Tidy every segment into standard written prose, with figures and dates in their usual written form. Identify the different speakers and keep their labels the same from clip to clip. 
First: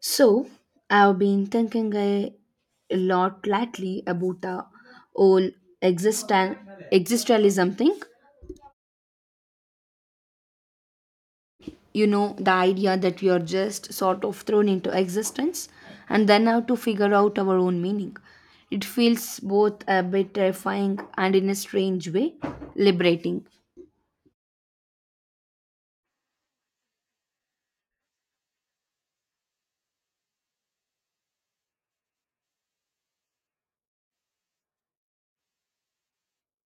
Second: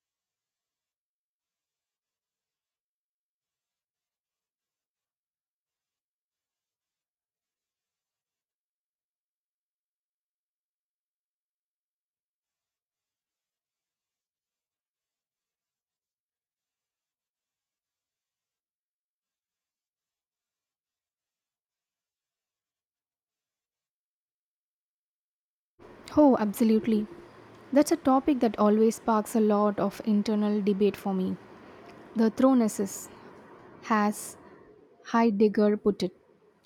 Speaker 1: So, I've been thinking a lot lately about the whole existen- existentialism thing. The idea that we are just sort of thrown into existence and then have to figure out our own meaning. It feels both a bit terrifying and, in a strange way, liberating.
Speaker 2: Oh, absolutely. That's a topic that always sparks a lot of internal debate for me. The thronesis, has Heidegger put it.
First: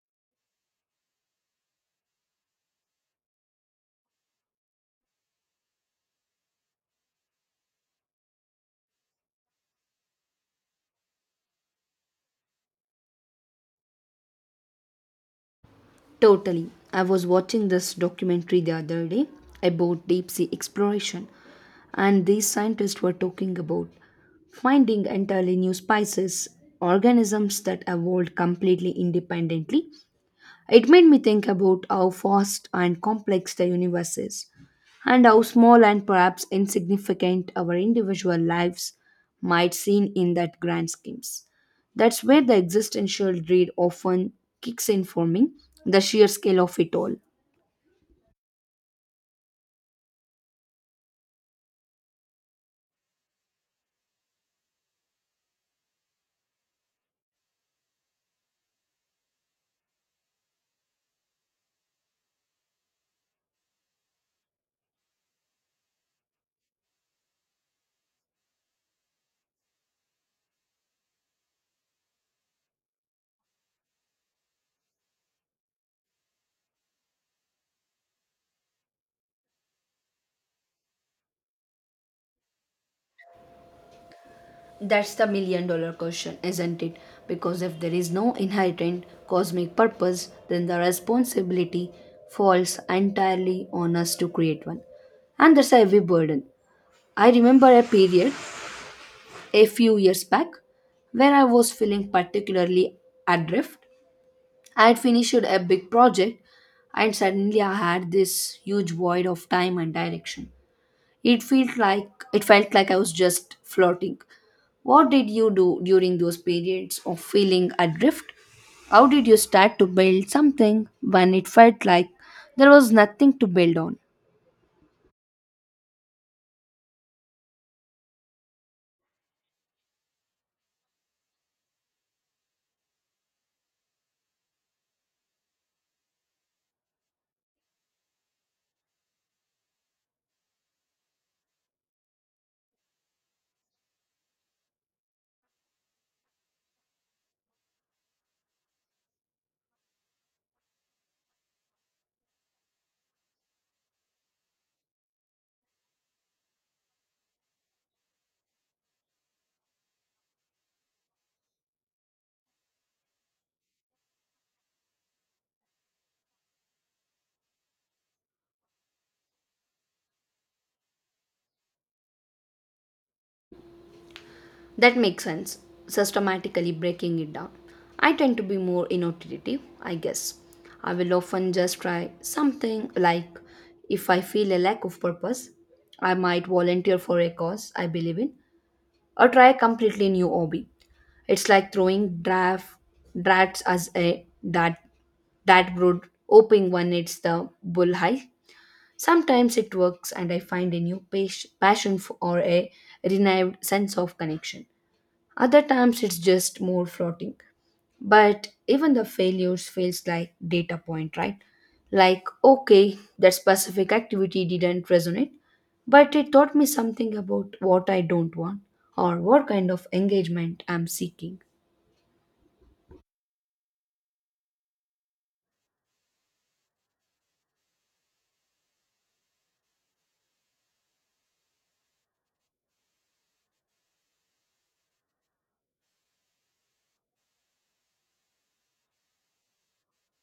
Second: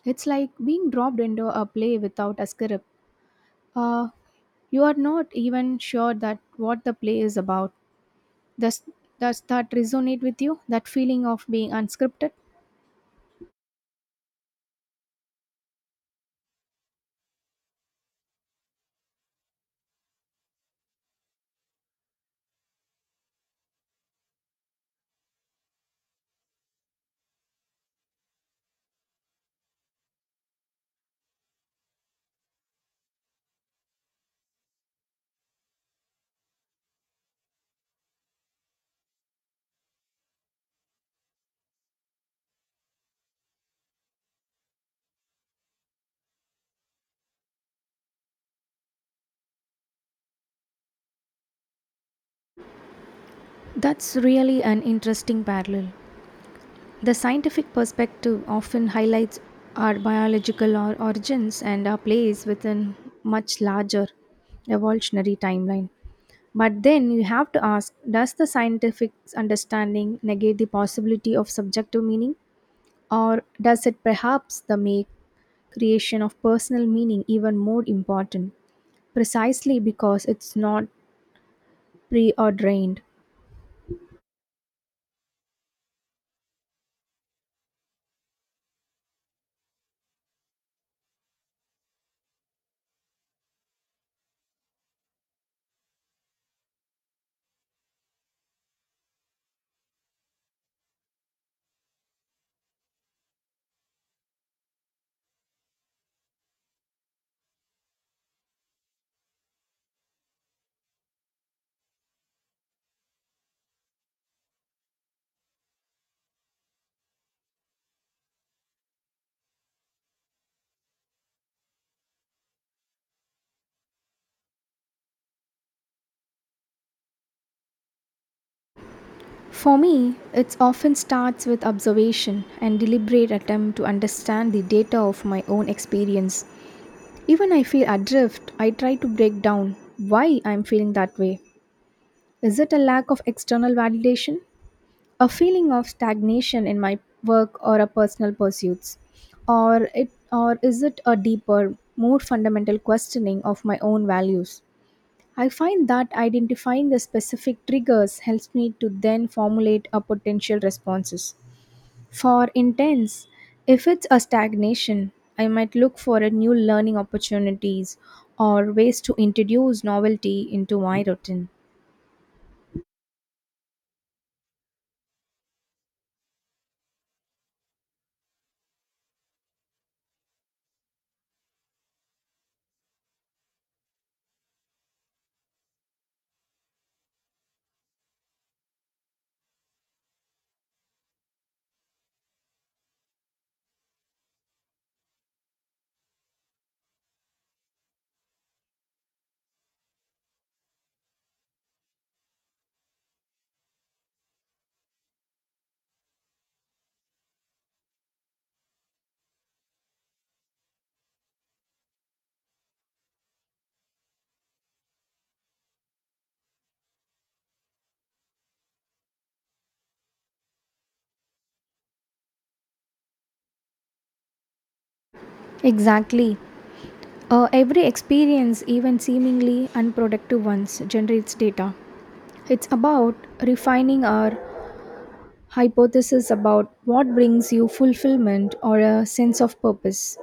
Speaker 2: It's like being dropped into a play without a script. Uh, you are not even sure that what the play is about. Does, does that resonate with you? That feeling of being unscripted?
Speaker 1: Totally. I was watching this documentary the other day about deep sea exploration, and these scientists were talking about finding entirely new species, organisms that evolved completely independently. It made me think about how vast and complex the universe is, and how small and perhaps insignificant our individual lives might seem in that grand schemes. That's where the existential dread often kicks in for me, the sheer scale of it all.
Speaker 2: That's really an interesting parallel. The scientific perspective often highlights our biological or origins and our place within much larger evolutionary timeline. But then you have to ask does the scientific understanding negate the possibility of subjective meaning or does it perhaps the make creation of personal meaning even more important precisely because it's not preordained.
Speaker 1: That's the million dollar question, isn't it? Because if there is no inherent cosmic purpose, then the responsibility falls entirely on us to create one. And that's a heavy burden. I remember a period a few years back where I was feeling particularly adrift. I had finished a big project and suddenly I had this huge void of time and direction. It felt like I was just floating. What did you do during those periods of feeling adrift? How did you start to build something when it felt like there was nothing to build on?
Speaker 2: For me, it often starts with observation and deliberate attempt to understand the data of my own experience. Even I feel adrift, I try to break down why I'm feeling that way. Is it a lack of external validation, a feeling of stagnation in my work or a personal pursuits, or it or is it a deeper, more fundamental questioning of my own values? I find that identifying the specific triggers helps me to then formulate a potential responses. For intense, if it's a stagnation, I might look for a new learning opportunities or ways to introduce novelty into my routine.
Speaker 1: That makes sense, systematically breaking it down. I tend to be more intuitive, I guess. I will often just try something like if I feel a lack of purpose, I might volunteer for a cause I believe in or try a completely new hobby. It's like throwing drafts as a that broad hoping one hits the bull high. Sometimes it works and I find a new passion for, or a renewed sense of connection. Other times it's just more floating. But even the failures feels like data point, right? Like, okay, that specific activity didn't resonate, but it taught me something about what I don't want or what kind of engagement I'm seeking.
Speaker 2: Exactly. Every experience, even seemingly unproductive ones, generates data. It's about refining our hypothesis about what brings you fulfillment or a sense of purpose.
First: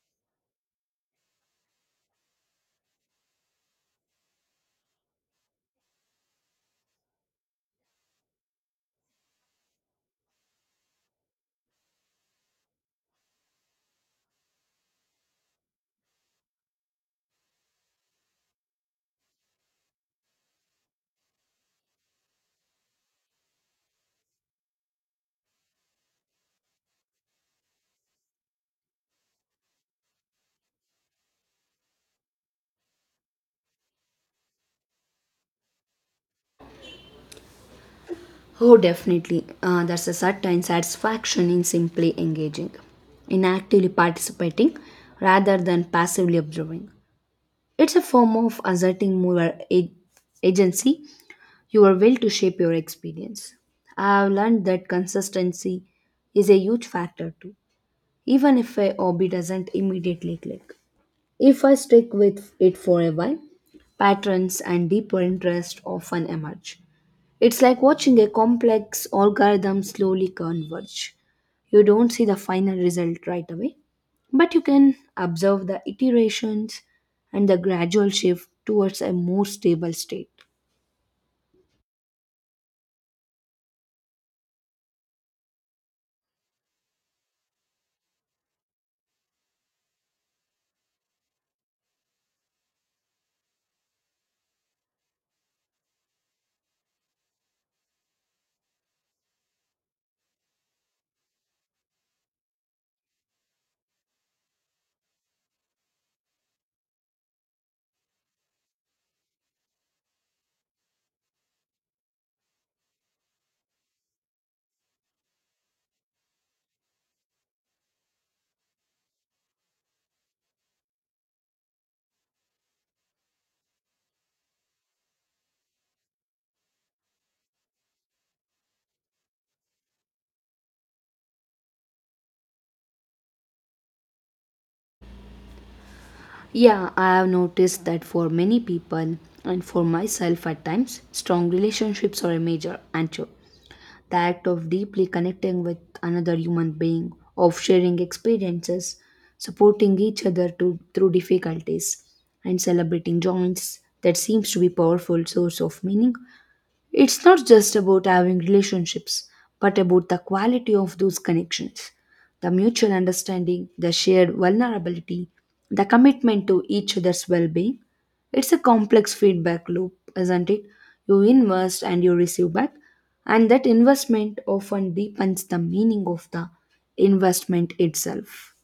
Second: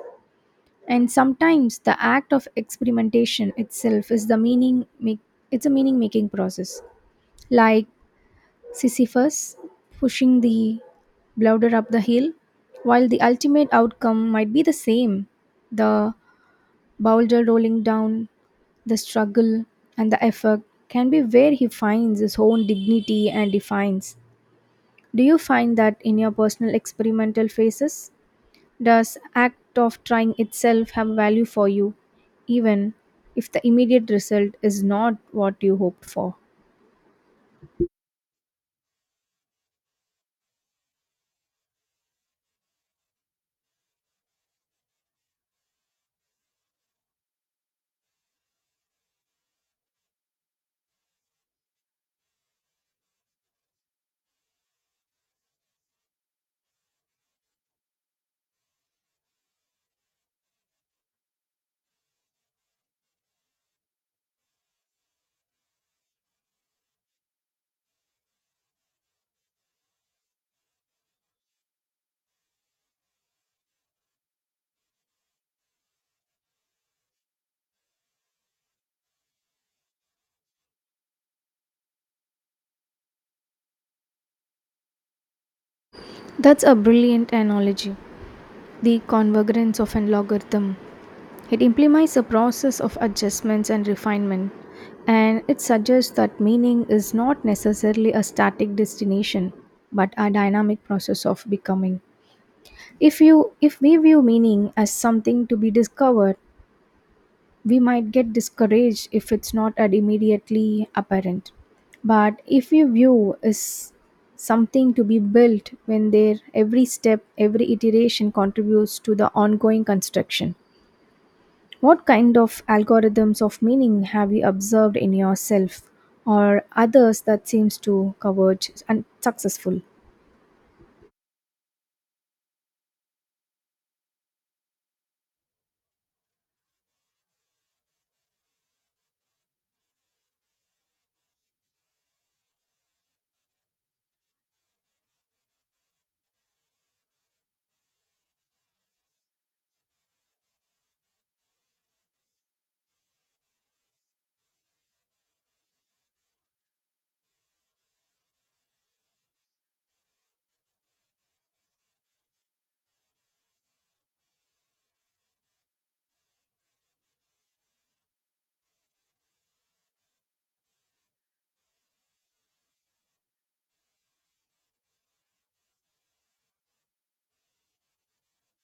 Speaker 2: And sometimes the act of experimentation itself is the meaning make, it's a meaning making process. Like Sisyphus pushing the boulder up the hill, while the ultimate outcome might be the same the boulder rolling down, the struggle, and the effort can be where he finds his own dignity and defines. Do you find that in your personal experimental phases? Does act of trying itself have value for you, even if the immediate result is not what you hoped for?
Speaker 1: Oh, definitely. There's a certain satisfaction in simply engaging, in actively participating rather than passively observing. It's a form of asserting more agency. You are will to shape your experience. I have learned that consistency is a huge factor too, even if a hobby doesn't immediately click. If I stick with it for a while, patterns and deeper interest often emerge. It's like watching a complex algorithm slowly converge. You don't see the final result right away, but you can observe the iterations and the gradual shift towards a more stable state.
Speaker 2: That's a brilliant analogy. The convergence of an logarithm. It implies a process of adjustments and refinement, and it suggests that meaning is not necessarily a static destination but a dynamic process of becoming. If you if we view meaning as something to be discovered, we might get discouraged if it's not at immediately apparent. But if we view is something to be built when their every step, every iteration contributes to the ongoing construction. What kind of algorithms of meaning have you observed in yourself or others that seems to converge and successful?
Speaker 1: Yeah, I have noticed that for many people and for myself at times, strong relationships are a major anchor. The act of deeply connecting with another human being, of sharing experiences, supporting each other to, through difficulties, and celebrating joys that seems to be powerful source of meaning. It's not just about having relationships, but about the quality of those connections, the mutual understanding, the shared vulnerability, the commitment to each other's well being. It's a complex feedback loop, isn't it? You invest and you receive back, and that investment often deepens the meaning of the investment itself.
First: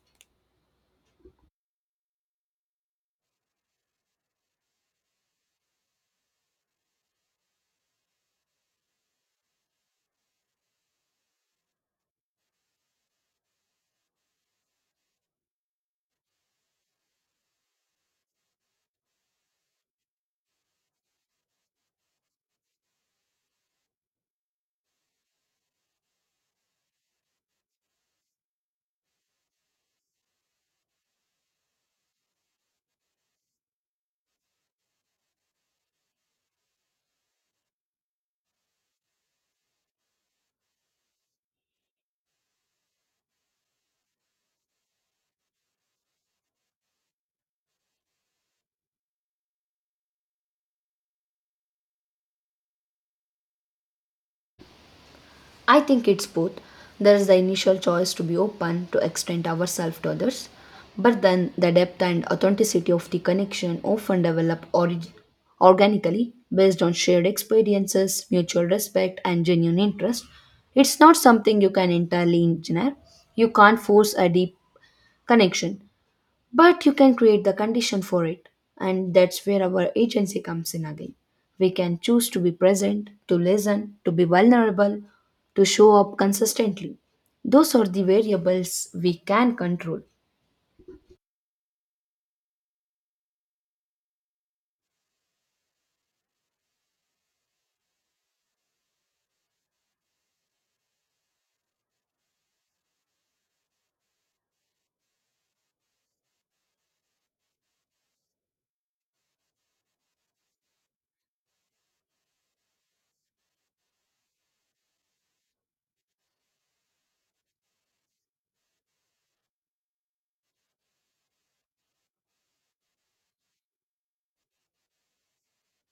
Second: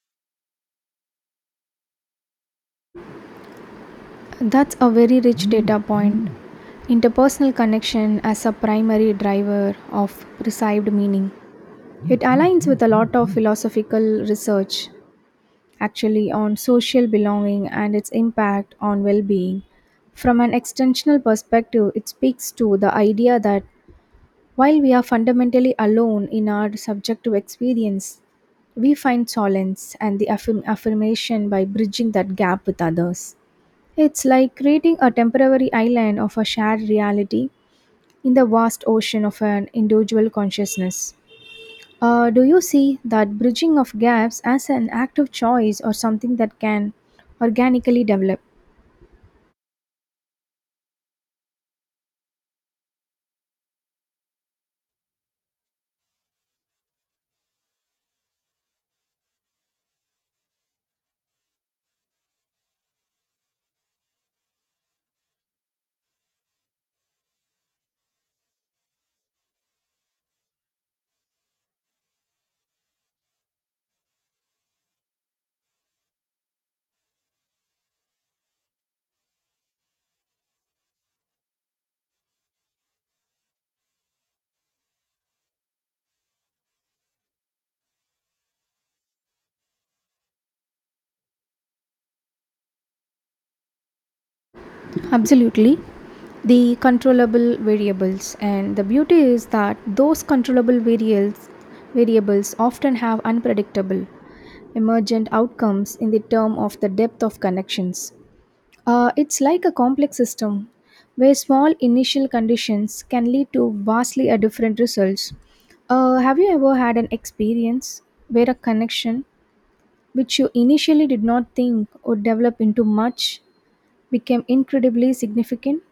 Speaker 2: That's a very rich data point. Interpersonal connection as a primary driver of perceived meaning. It aligns with a lot of philosophical research actually on social belonging and its impact on well-being. From an extensional perspective, it speaks to the idea that while we are fundamentally alone in our subjective experience, we find solace and the affirmation by bridging that gap with others. It's like creating a temporary island of a shared reality in the vast ocean of an individual consciousness. Do you see that bridging of gaps as an active choice or something that can organically develop?
Speaker 1: I think it's both. There is the initial choice to be open, to extend ourselves to others, but then the depth and authenticity of the connection often develop organically based on shared experiences, mutual respect, and genuine interest. It's not something you can entirely engineer. You can't force a deep connection, but you can create the condition for it, and that's where our agency comes in again. We can choose to be present, to listen, to be vulnerable, to show up consistently. Those are the variables we can control.
Speaker 2: Absolutely. The controllable variables and the beauty is that those controllable variables often have unpredictable emergent outcomes in the term of the depth of connections. It's like a complex system where small initial conditions can lead to vastly a different results. Have you ever had an experience where a connection which you initially did not think would develop into much became incredibly significant?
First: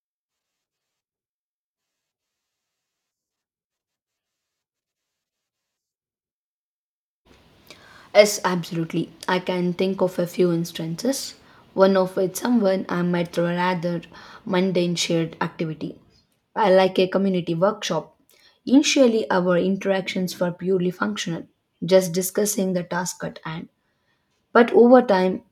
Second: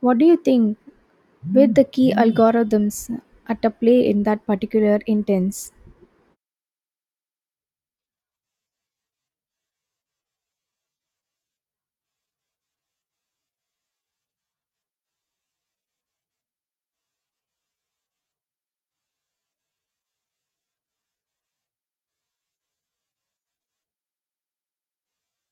Speaker 2: What do you think were the key algorithms at a play in that particular intense?
Speaker 1: Yes, absolutely, I can think of a few instances, one of which someone I met through a rather mundane shared activity, I like a community workshop. Initially, our interactions were purely functional, just discussing the task at hand. But over time,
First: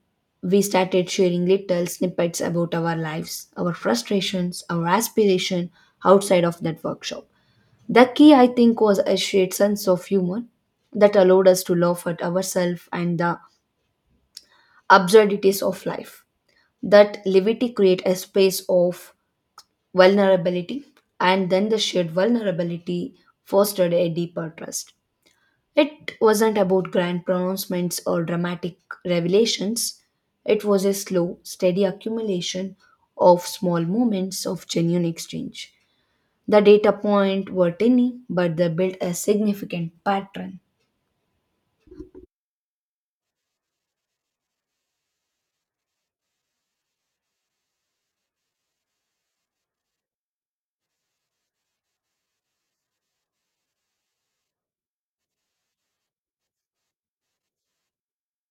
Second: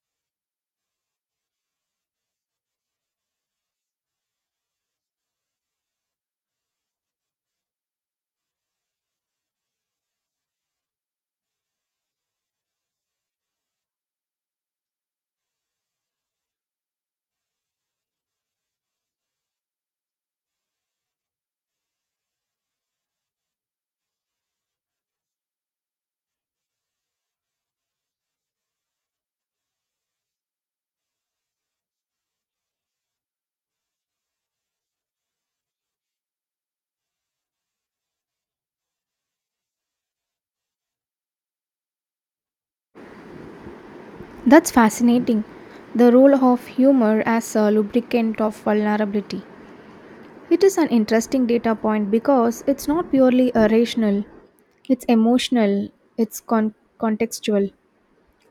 Speaker 1: we started sharing little snippets about our lives, our frustrations, our aspiration outside of that workshop. The key, I think, was a shared sense of humor that allowed us to laugh at ourselves and the absurdities of life. That levity create a space of vulnerability, and then the shared vulnerability fostered a deeper trust. It wasn't about grand pronouncements or dramatic revelations. It was a slow, steady accumulation of small moments of genuine exchange. The data point were tiny, but they built a significant pattern.
Speaker 2: That's fascinating. The role of humor as a lubricant of vulnerability. It is an interesting data point because it's not purely a rational, it's emotional, it's contextual.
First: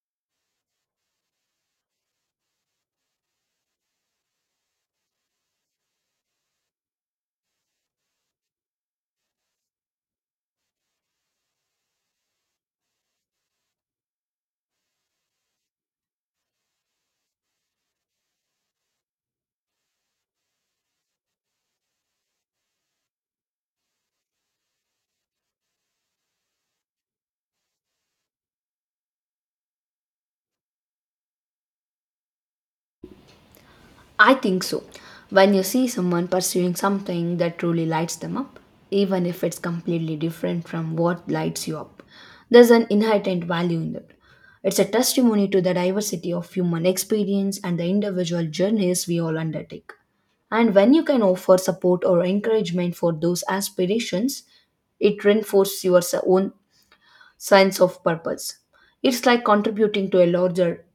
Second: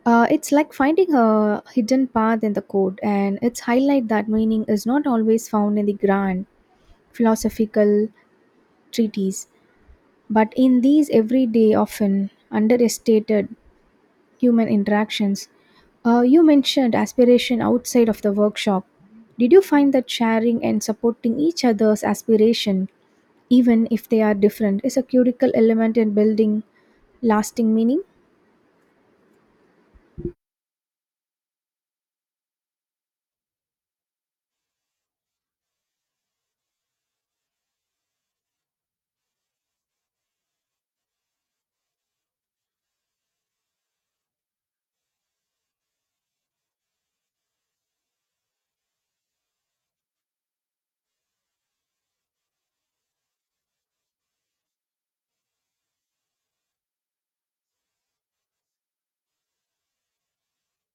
Speaker 2: It's like finding a hidden path in the code, and it's highlight that meaning is not always found in the grand philosophical treatise. But in these everyday, often underestimated human interactions, you mentioned aspiration outside of the workshop. Did you find that sharing and supporting each other's aspiration, even if they are different, is a critical element in building lasting meaning?
Speaker 1: I think so. When you see someone pursuing something that truly lights them up, even if it's completely different from what lights you up, there's an inherent value in that. It's a testimony to the diversity of human experience and the individual journeys we all undertake. And when you can offer support or encouragement for those aspirations, it reinforces your own sense of purpose. It's like contributing to a larger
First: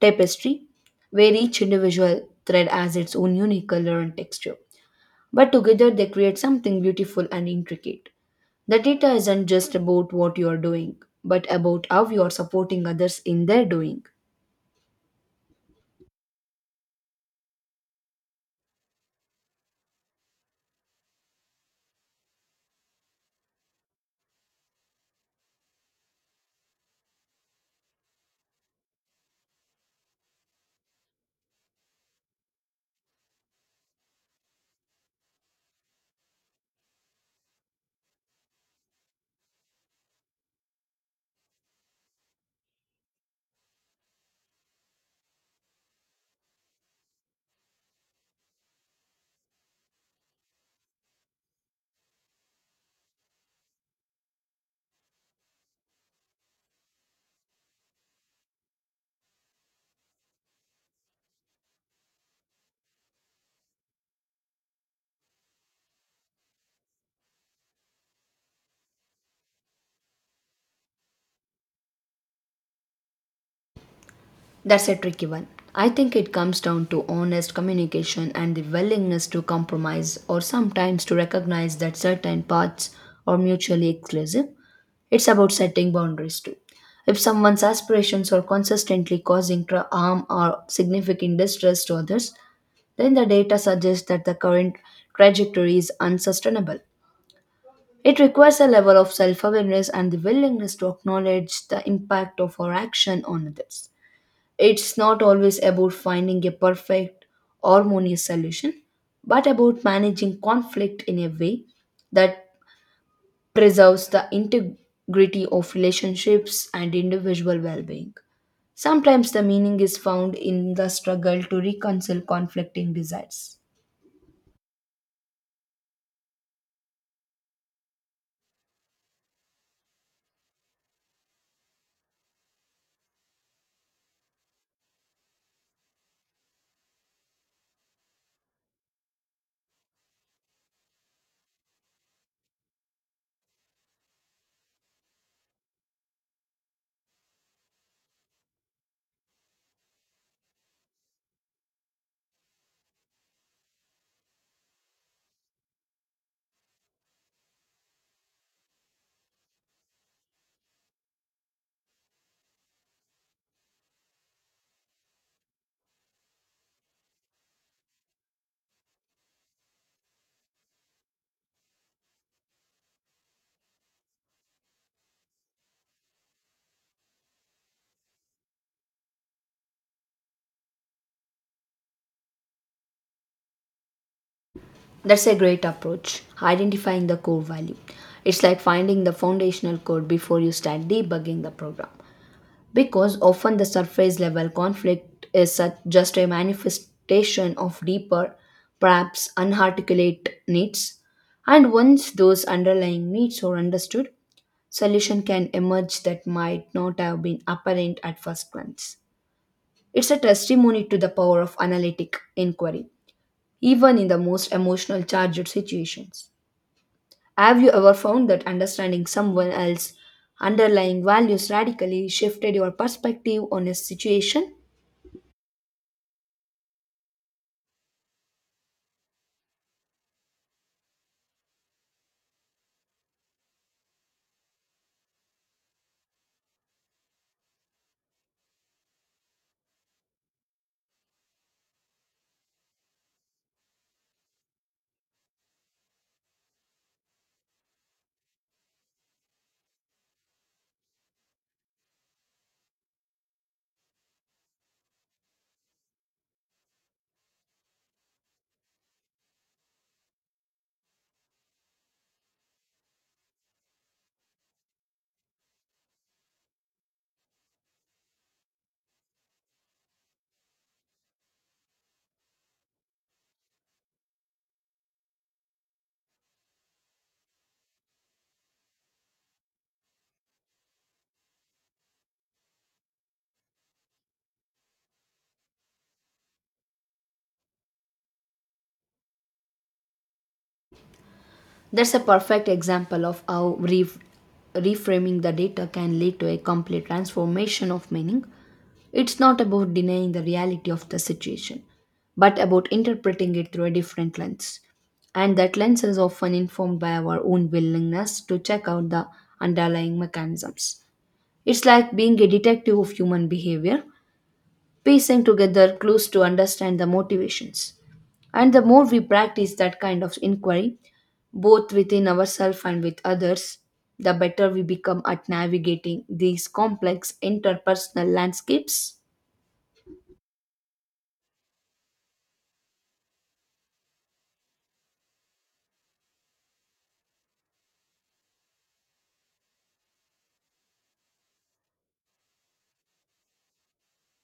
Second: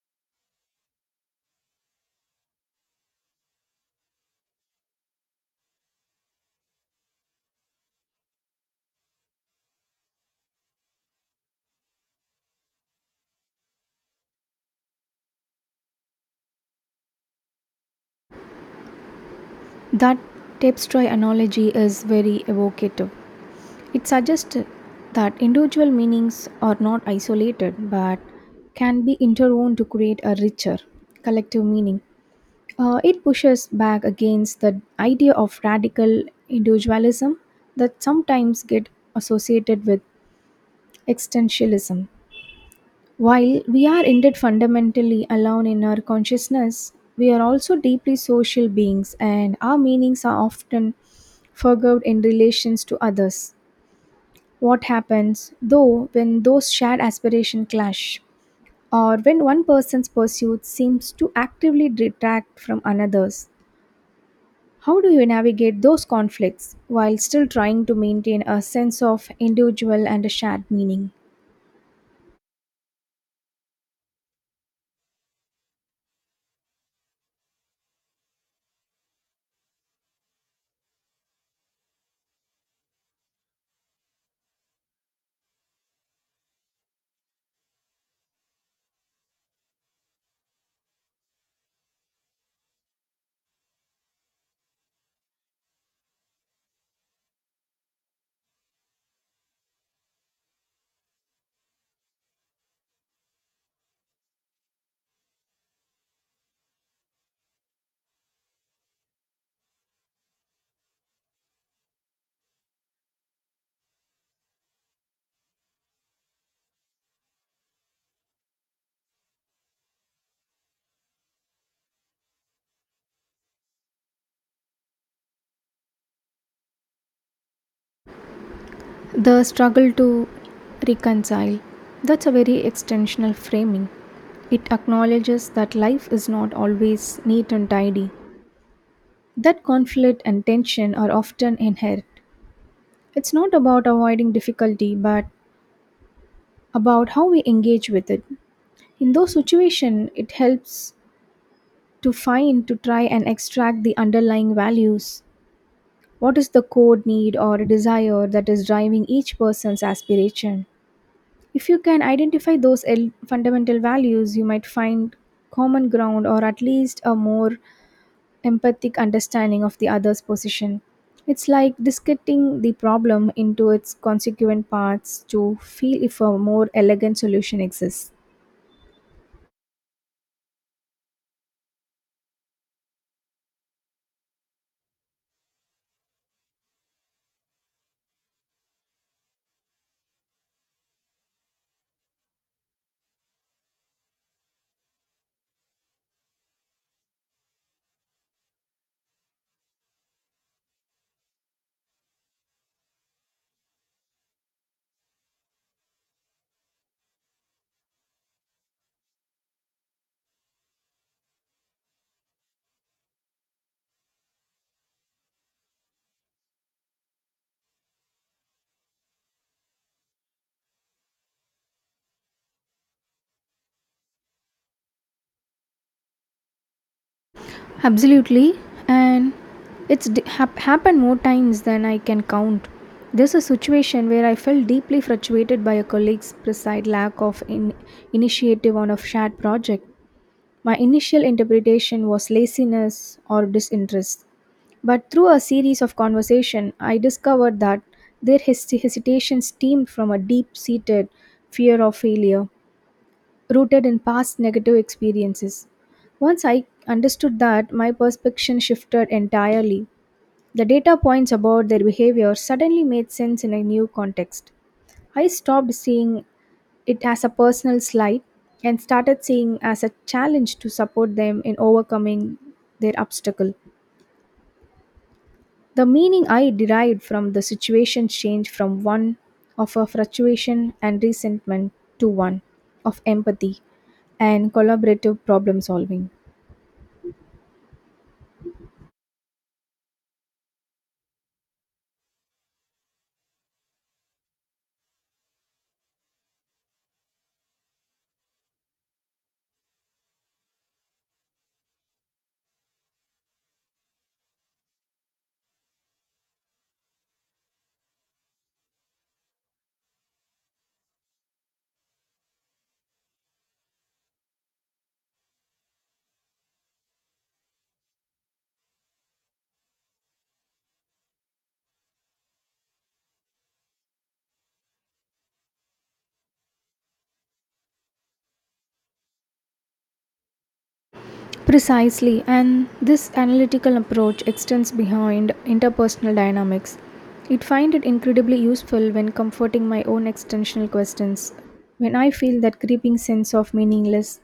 Speaker 1: tapestry, where each individual thread has its own unique color and texture. But together they create something beautiful and intricate. The data isn't just about what you are doing, but about how you are supporting others in their doing.
Speaker 2: That tapestry analogy is very evocative. It suggests that individual meanings are not isolated but can be interwoven to create a richer collective meaning. It pushes back against the idea of radical individualism that sometimes get associated with existentialism. While we are indeed fundamentally alone in our consciousness, we are also deeply social beings and our meanings are often forged in relations to others. What happens, though, when those shared aspirations clash, or when one person's pursuit seems to actively detract from another's? How do you navigate those conflicts while still trying to maintain a sense of individual and a shared meaning?
Speaker 1: That's a tricky one. I think it comes down to honest communication and the willingness to compromise or sometimes to recognize that certain paths are mutually exclusive. It's about setting boundaries too. If someone's aspirations are consistently causing harm or significant distress to others, then the data suggests that the current trajectory is unsustainable. It requires a level of self awareness and the willingness to acknowledge the impact of our action on others. It's not always about finding a perfect, harmonious solution, but about managing conflict in a way that preserves the integrity of relationships and individual well being. Sometimes the meaning is found in the struggle to reconcile conflicting desires.
Speaker 2: The struggle to reconcile. That's a very extensional framing. It acknowledges that life is not always neat and tidy, that conflict and tension are often inherent. It's not about avoiding difficulty, but about how we engage with it. In those situations, it helps to find, to try and extract the underlying values. What is the core need or desire that is driving each person's aspiration? If you can identify those fundamental values, you might find common ground or at least a more empathic understanding of the other's position. It's like discarding the problem into its consequent parts to feel if a more elegant solution exists.
Speaker 1: That's a great approach, identifying the core value. It's like finding the foundational code before you start debugging the program. Because often the surface level conflict is such just a manifestation of deeper, perhaps unarticulate needs. And once those underlying needs are understood, solution can emerge that might not have been apparent at first glance. It's a testimony to the power of analytic inquiry, even in the most emotional charged situations. Have you ever found that understanding someone else's underlying values radically shifted your perspective on a situation?
Speaker 2: Absolutely, and happened more times than I can count. There's a situation where I felt deeply frustrated by a colleague's precise lack of initiative on a shared project. My initial interpretation was laziness or disinterest, but through a series of conversation, I discovered that their hesitation stemmed from a deep-seated fear of failure rooted in past negative experiences. Once I understood that, my perception shifted entirely. The data points about their behavior suddenly made sense in a new context. I stopped seeing it as a personal slight and started seeing as a challenge to support them in overcoming their obstacle. The meaning I derived from the situation changed from one of a fluctuation and resentment to one of empathy and collaborative problem solving.
Speaker 1: That's a perfect example of how reframing the data can lead to a complete transformation of meaning. It's not about denying the reality of the situation, but about interpreting it through a different lens. And that lens is often informed by our own willingness to check out the underlying mechanisms. It's like being a detective of human behavior, piecing together clues to understand the motivations. And the more we practice that kind of inquiry, both within ourselves and with others, the better we become at navigating these complex interpersonal landscapes.
Speaker 2: Precisely, and this analytical approach extends beyond interpersonal dynamics. It find it incredibly useful when comforting my own existential questions. When I feel that creeping sense of meaningless,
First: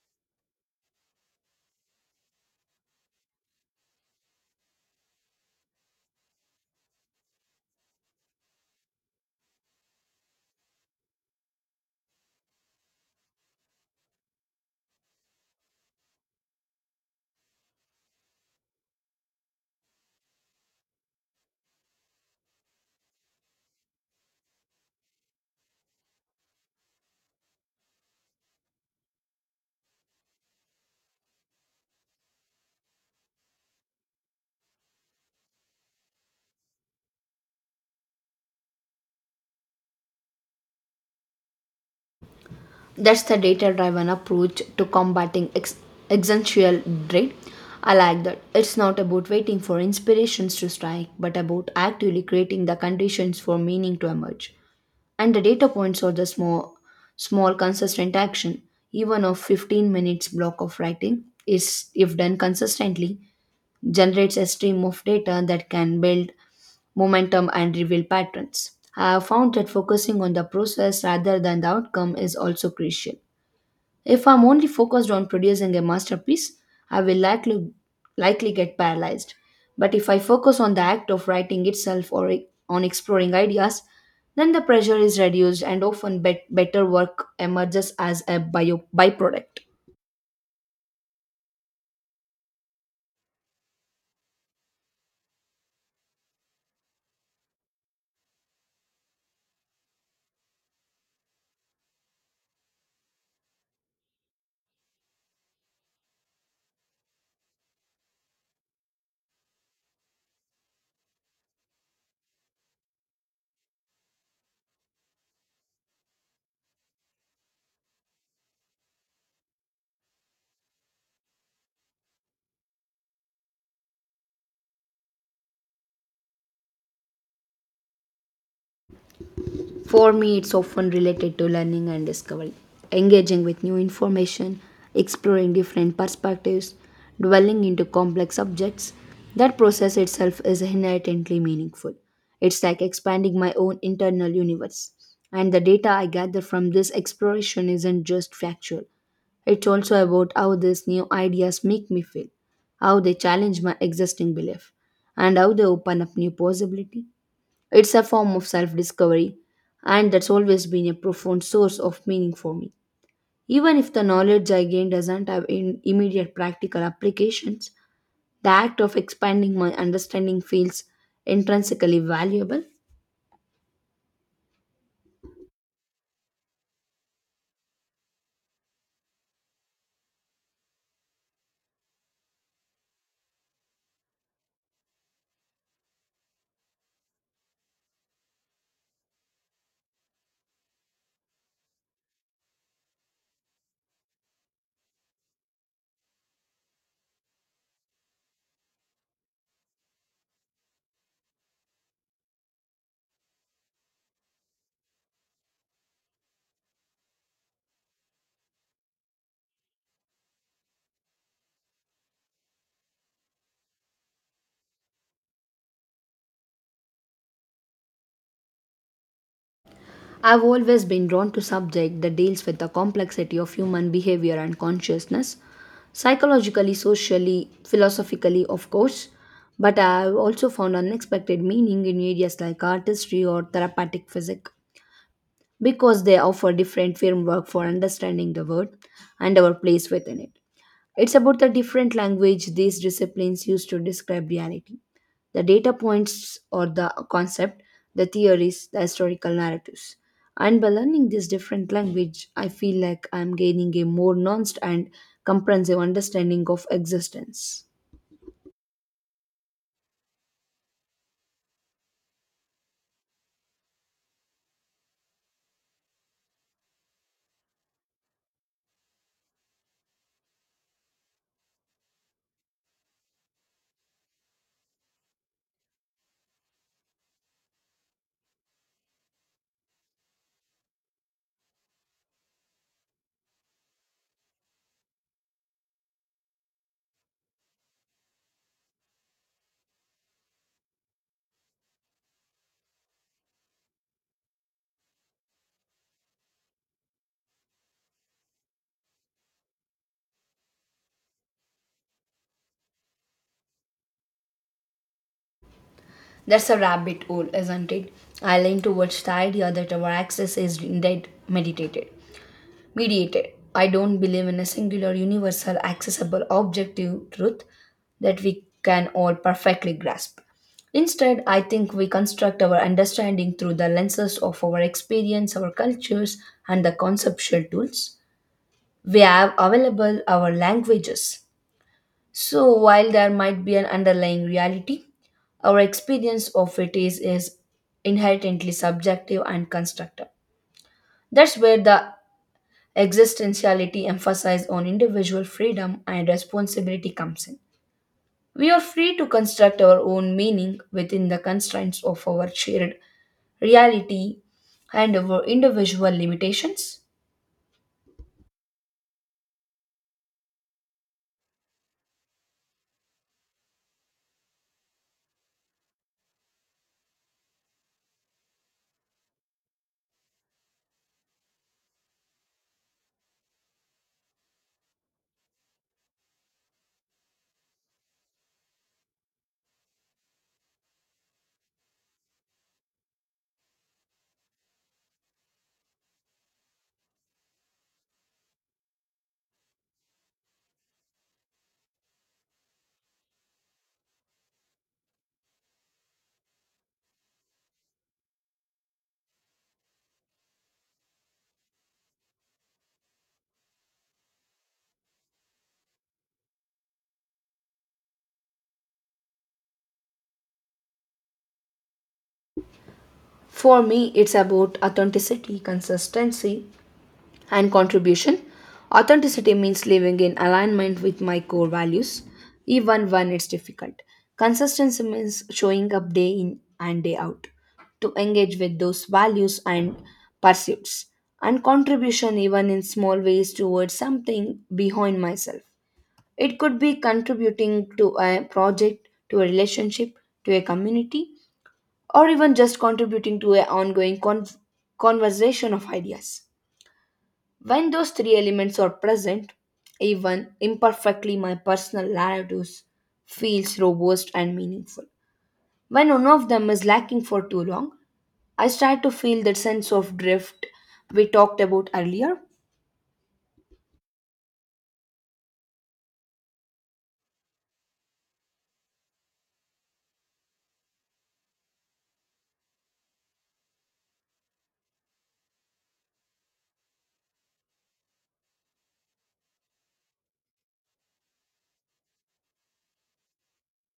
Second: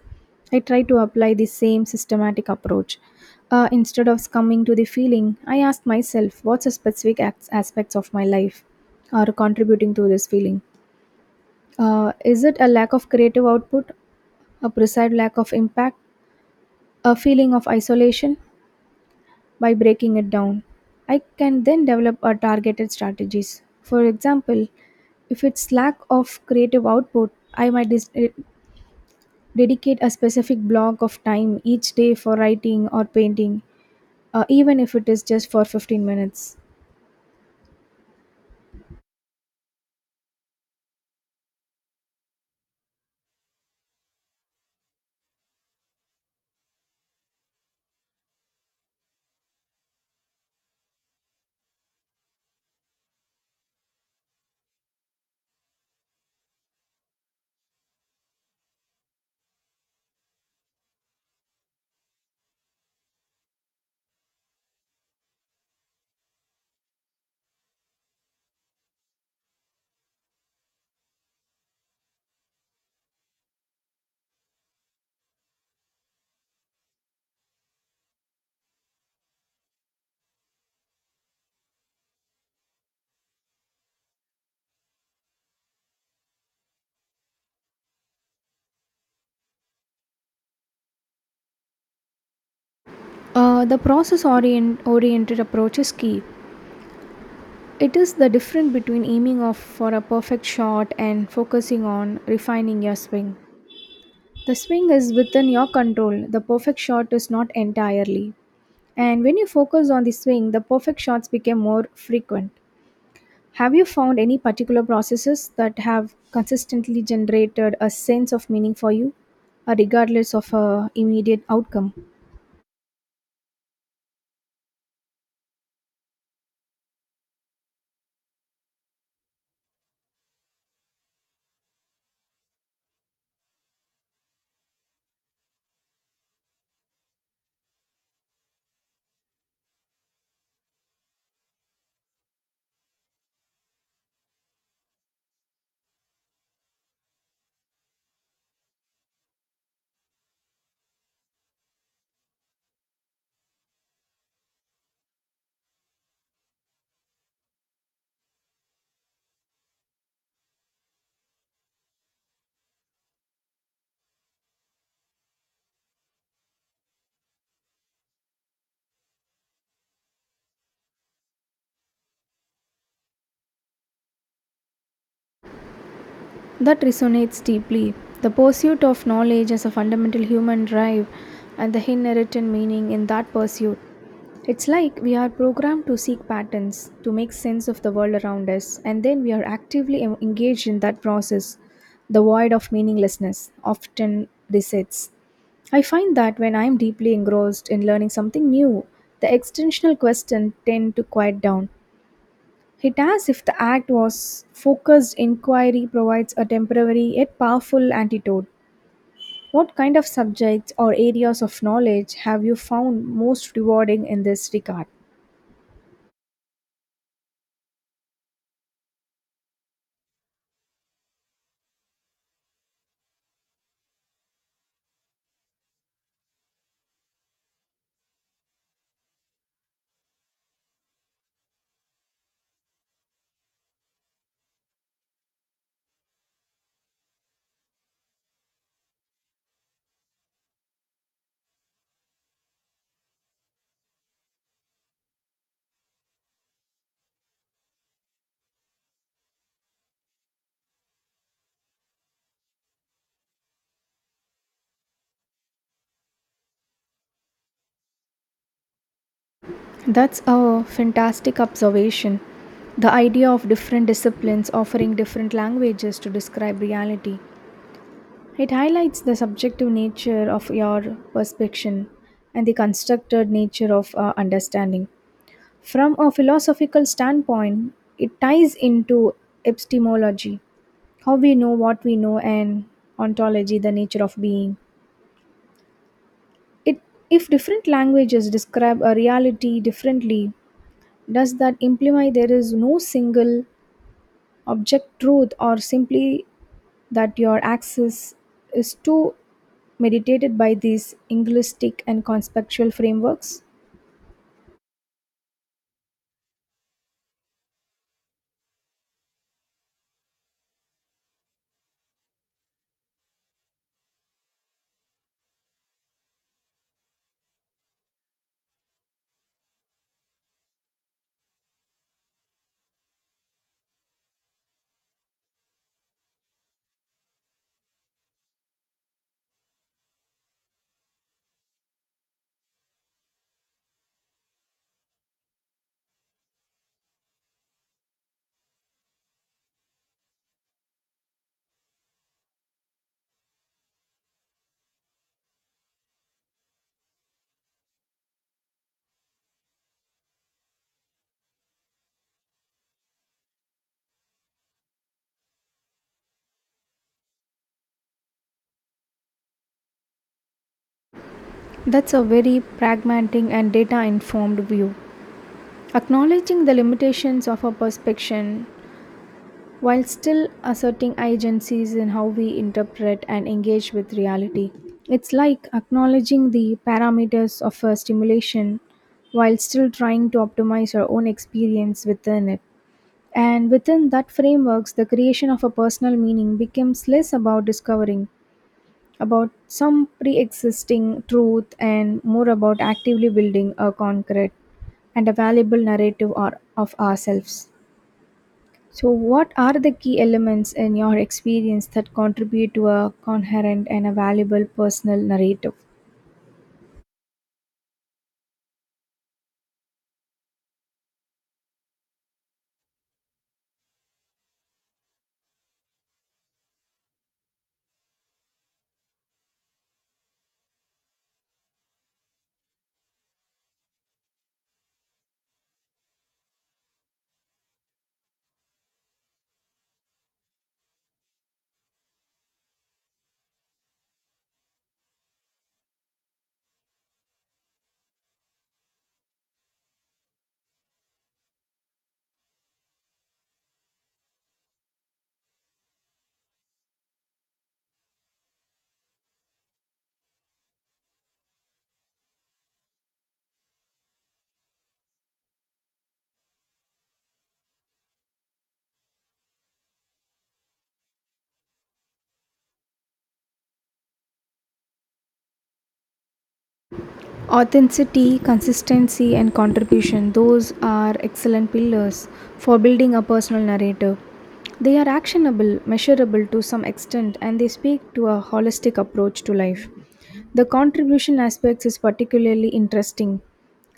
Speaker 2: I try to apply the same systematic approach. Instead of succumbing to the feeling, I ask myself, what's the specific aspects of my life are contributing to this feeling? Is it a lack of creative output, a perceived lack of impact, a feeling of isolation? By breaking it down. I can then develop a targeted strategies. For example, if it's lack of creative output, I might dedicate a specific block of time each day for writing or painting, even if it is just for 15 minutes.
Speaker 1: That's the data driven approach to combating existential dread. I like that. It's not about waiting for inspirations to strike, but about actively creating the conditions for meaning to emerge. And the data points are the small consistent action. Even a 15 minutes block of writing is, if done consistently, generates a stream of data that can build momentum and reveal patterns. I have found that focusing on the process rather than the outcome is also crucial. If I'm only focused on producing a masterpiece, I will likely get paralyzed. But if I focus on the act of writing itself or on exploring ideas, then the pressure is reduced and often better work emerges as a byproduct.
Speaker 2: The process oriented approach is key. It is the difference between aiming off for a perfect shot and focusing on refining your swing. The swing is within your control. The perfect shot is not entirely. And when you focus on the swing, the perfect shots became more frequent. Have you found any particular processes that have consistently generated a sense of meaning for you, regardless of a immediate outcome?
Speaker 1: For me, it's often related to learning and discovery, engaging with new information, exploring different perspectives, dwelling into complex subjects. That process itself is inherently meaningful. It's like expanding my own internal universe. And the data I gather from this exploration isn't just factual, it's also about how these new ideas make me feel, how they challenge my existing belief, and how they open up new possibility. It's a form of self discovery, and that's always been a profound source of meaning for me. Even if the knowledge I gain doesn't have in immediate practical applications, the act of expanding my understanding feels intrinsically valuable.
Speaker 2: That resonates deeply. The pursuit of knowledge as a fundamental human drive and the inherent meaning in that pursuit. It's like we are programmed to seek patterns, to make sense of the world around us, and then we are actively engaged in that process. The void of meaninglessness often besets. I find that when I am deeply engrossed in learning something new, the existential question tend to quiet down. It as if the act was focused inquiry provides a temporary yet powerful antidote. What kind of subjects or areas of knowledge have you found most rewarding in this regard?
Speaker 1: I've always been drawn to subject that deals with the complexity of human behavior and consciousness, psychologically, socially, philosophically, of course, but I've also found unexpected meaning in areas like artistry or therapeutic physics. Because they offer different framework for understanding the world and our place within it. It's about the different language these disciplines use to describe reality, the data points or the concept, the theories, the historical narratives. And by learning this different language, I feel like I'm gaining a more nuanced and comprehensive understanding of existence.
Speaker 2: That's a fantastic observation. The idea of different disciplines offering different languages to describe reality. It highlights the subjective nature of your perception and the constructed nature of understanding. From a philosophical standpoint, it ties into epistemology, how we know what we know, and ontology, the nature of being. It, if different languages describe a reality differently, does that imply there is no single object truth or simply that your access is too mediated by these Englistic and conceptual frameworks?
Speaker 1: That's a rabbit hole, isn't it? I lean towards the idea that our access is indeed meditated. Mediated. I don't believe in a singular, universal, accessible, objective truth that we can all perfectly grasp. Instead, I think we construct our understanding through the lenses of our experience, our cultures, and the conceptual tools we have available, our languages. So, while there might be an underlying reality, our experience of it is inherently subjective and constructive. That's where the existentiality emphasis on individual freedom and responsibility comes in. We are free to construct our own meaning within the constraints of our shared reality and our individual limitations.
Speaker 2: That's a very pragmatic and data informed view. Acknowledging the limitations of our perception while still asserting agencies in how we interpret and engage with reality. It's like acknowledging the parameters of a stimulation while still trying to optimize our own experience within it. And within that frameworks, the creation of a personal meaning becomes less about discovering about some pre-existing truth and more about actively building a concrete and a valuable narrative or of ourselves. So what are the key elements in your experience that contribute to a coherent and a valuable personal narrative?
Speaker 1: For me, it's about authenticity, consistency, and contribution. Authenticity means living in alignment with my core values, even when it's difficult. Consistency means showing up day in and day out to engage with those values and pursuits, and contribution, even in small ways, towards something behind myself. It could be contributing to a project, to a relationship, to a community, or even just contributing to an ongoing conversation of ideas. When those three elements are present, even imperfectly, my personal narratives feels robust and meaningful. When one of them is lacking for too long, I start to feel that sense of drift we talked about earlier.
Speaker 2: Authenticity, consistency, and contribution, those are excellent pillars for building a personal narrative. They are actionable, measurable to some extent, and they speak to a holistic approach to life. The contribution aspect is particularly interesting.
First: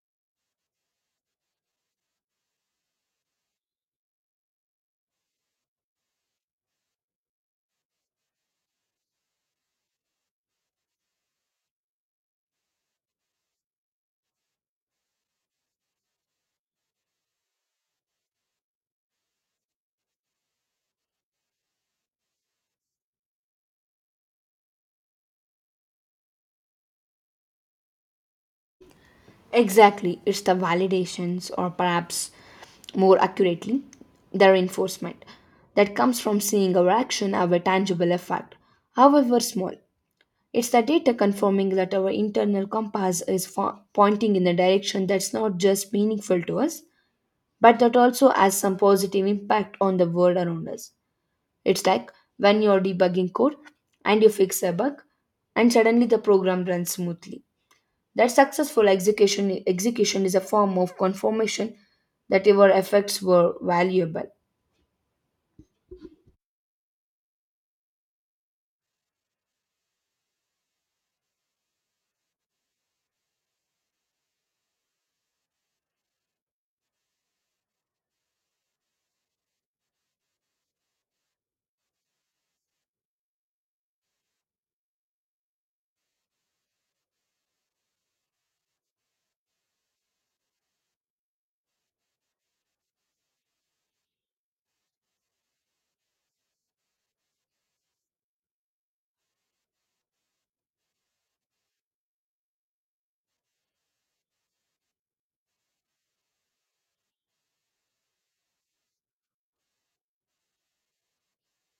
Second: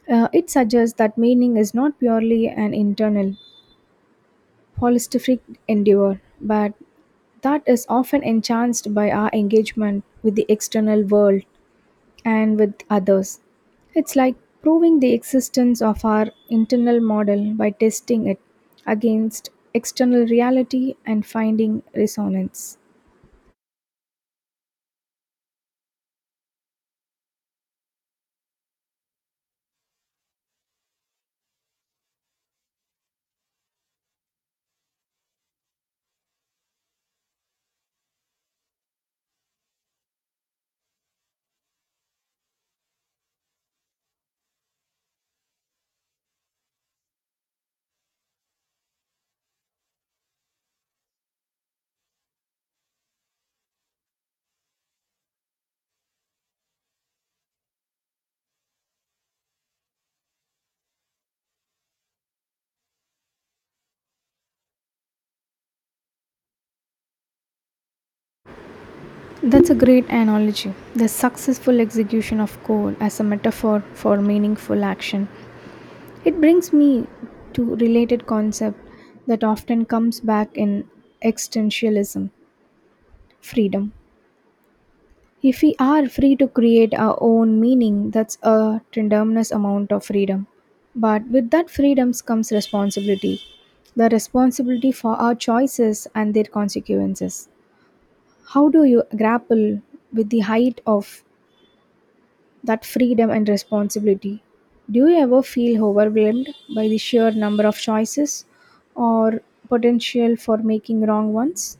Speaker 2: It suggests that meaning is not purely an internal, holistic endeavor, but that is often enhanced by our engagement with the external world and with others. It's like proving the existence of our internal model by testing it against external reality and finding resonance.
Speaker 1: Exactly, it's the validations, or perhaps more accurately, the reinforcement that comes from seeing our action have a tangible effect, however small. It's the data confirming that our internal compass is pointing in a direction that's not just meaningful to us, but that also has some positive impact on the world around us. It's like when you're debugging code and you fix a bug, and suddenly the program runs smoothly. That successful execution is a form of confirmation that your efforts were valuable.
Speaker 2: That's a great analogy. The successful execution of goal as a metaphor for meaningful action. It brings me to related concept that often comes back in existentialism, freedom. If we are free to create our own meaning, that's a tremendous amount of freedom. But with that freedom comes responsibility the responsibility for our choices and their consequences. How do you grapple with the height of that freedom and responsibility? Do you ever feel overwhelmed by the sheer number of choices or potential for making wrong ones?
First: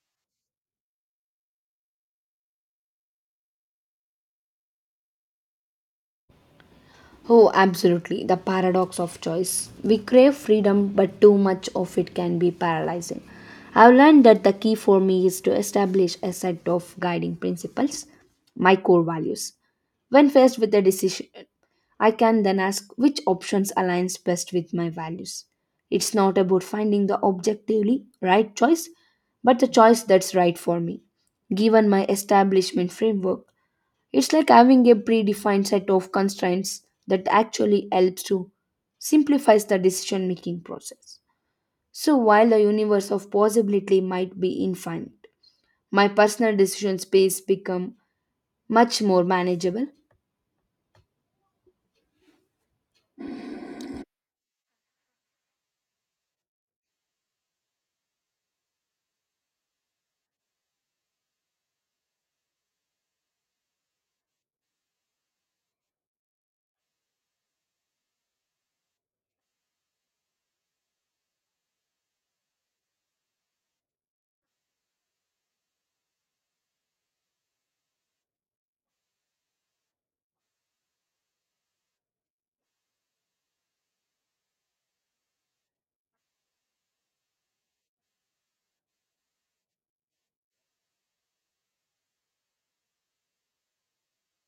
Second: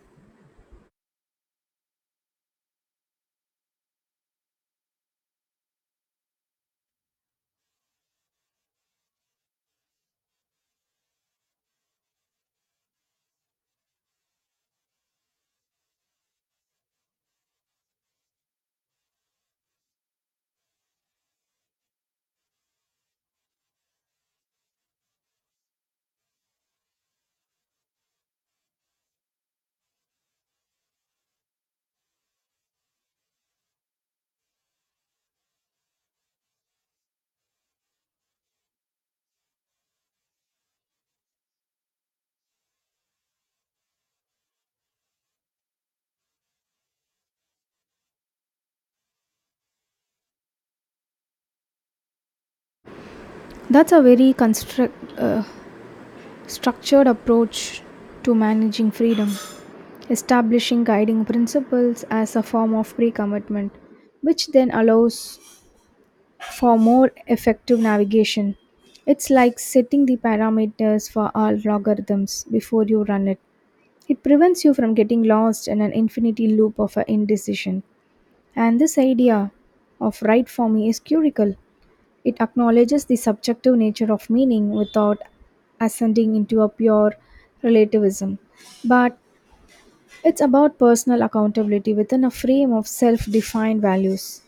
Speaker 1: Oh, absolutely. The paradox of choice. We crave freedom, but too much of it can be paralyzing. I've learned that the key for me is to establish a set of guiding principles, my core values. When faced with a decision, I can then ask which options aligns best with my values. It's not about finding the objectively right choice, but the choice that's right for me. Given my establishment framework, it's like having a predefined set of constraints that actually helps to simplifies the decision making process. So while the universe of possibility might be infinite, my personal decision space become much more manageable.
Speaker 2: That's a very structured approach to managing freedom, establishing guiding principles as a form of pre commitment, which then allows for more effective navigation. It's like setting the parameters for all logarithms before you run it. It prevents you from getting lost in an infinity loop of indecision. And this idea of right for me is curical it acknowledges the subjective nature of meaning without ascending into a pure relativism. But it's about personal accountability within a frame of self defined values.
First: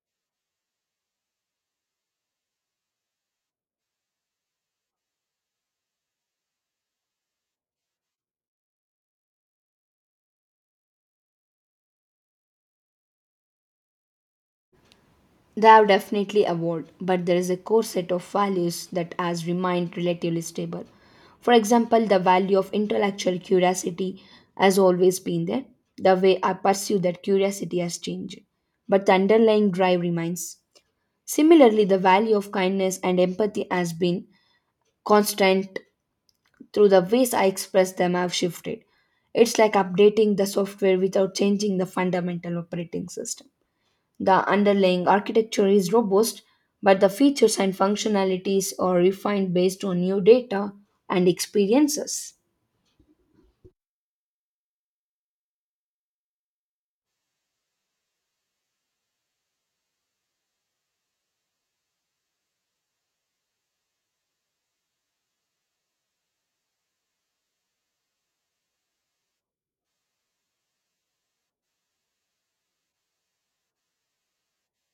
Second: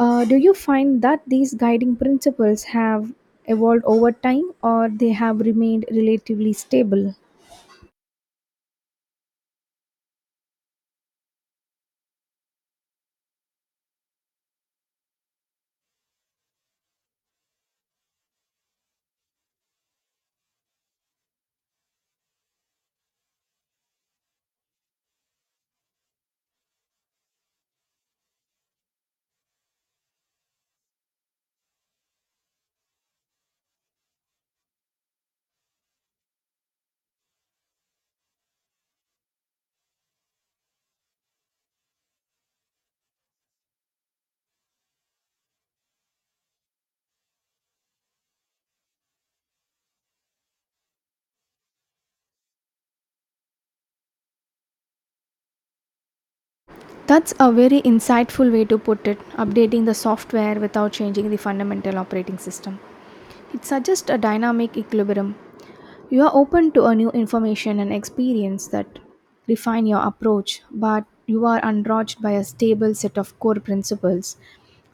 Speaker 2: Do you find that these guiding principles have evolved over time or they have remained relatively stable?
Speaker 1: They have definitely evolved, but there is a core set of values that has remained relatively stable. For example, the value of intellectual curiosity has always been there. The way I pursue that curiosity has changed, but the underlying drive remains. Similarly, the value of kindness and empathy has been constant through the ways I express them have shifted. It's like updating the software without changing the fundamental operating system. The underlying architecture is robust, but the features and functionalities are refined based on new data and experiences.
Speaker 2: That's a very insightful way to put it, updating the software without changing the fundamental operating system. It suggests a dynamic equilibrium. You are open to a new information and experience that refine your approach, but you are unrocked by a stable set of core principles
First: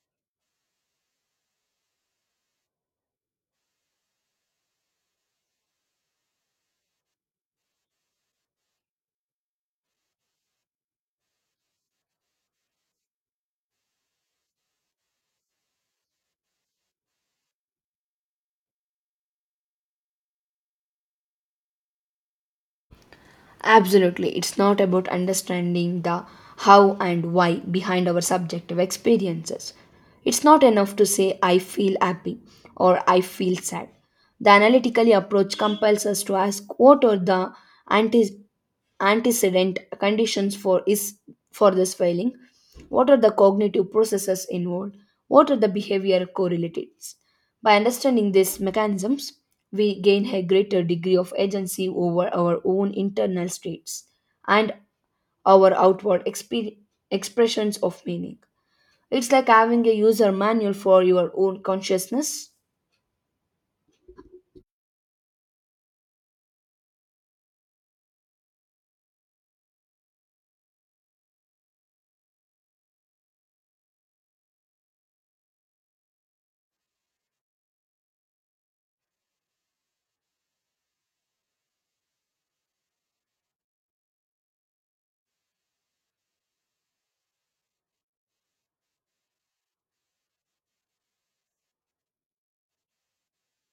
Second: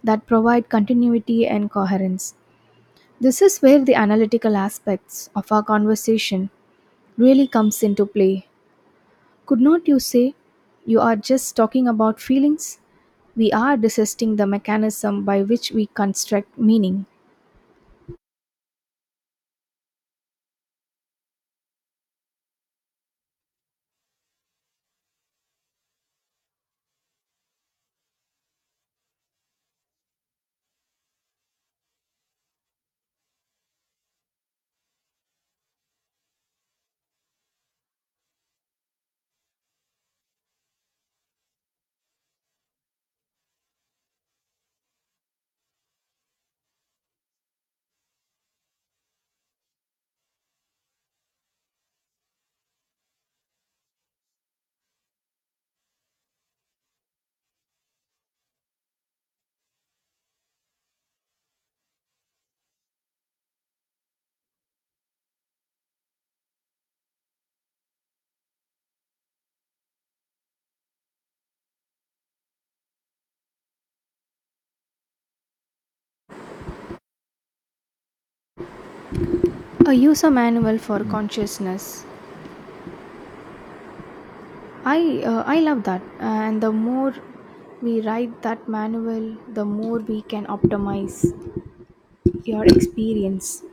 Speaker 2: that provide continuity and coherence. This is where the analytical aspects of our conversation really comes into play could not you say, you are just talking about feelings? We are dissecting the mechanism by which we construct meaning.
Speaker 1: Absolutely, it's not about understanding the how and why behind our subjective experiences. It's not enough to say, I feel happy or I feel sad. The analytical approach compels us to ask, what are the anti- antecedent conditions for is for this failing, what are the cognitive processes involved, what are the behavior correlatives? By understanding these mechanisms, we gain a greater degree of agency over our own internal states and our expressions of meaning. It's like having a user manual for your own consciousness.
Speaker 2: A user manual for consciousness. I love that. And the more we write that manual, the more we can optimize your experience.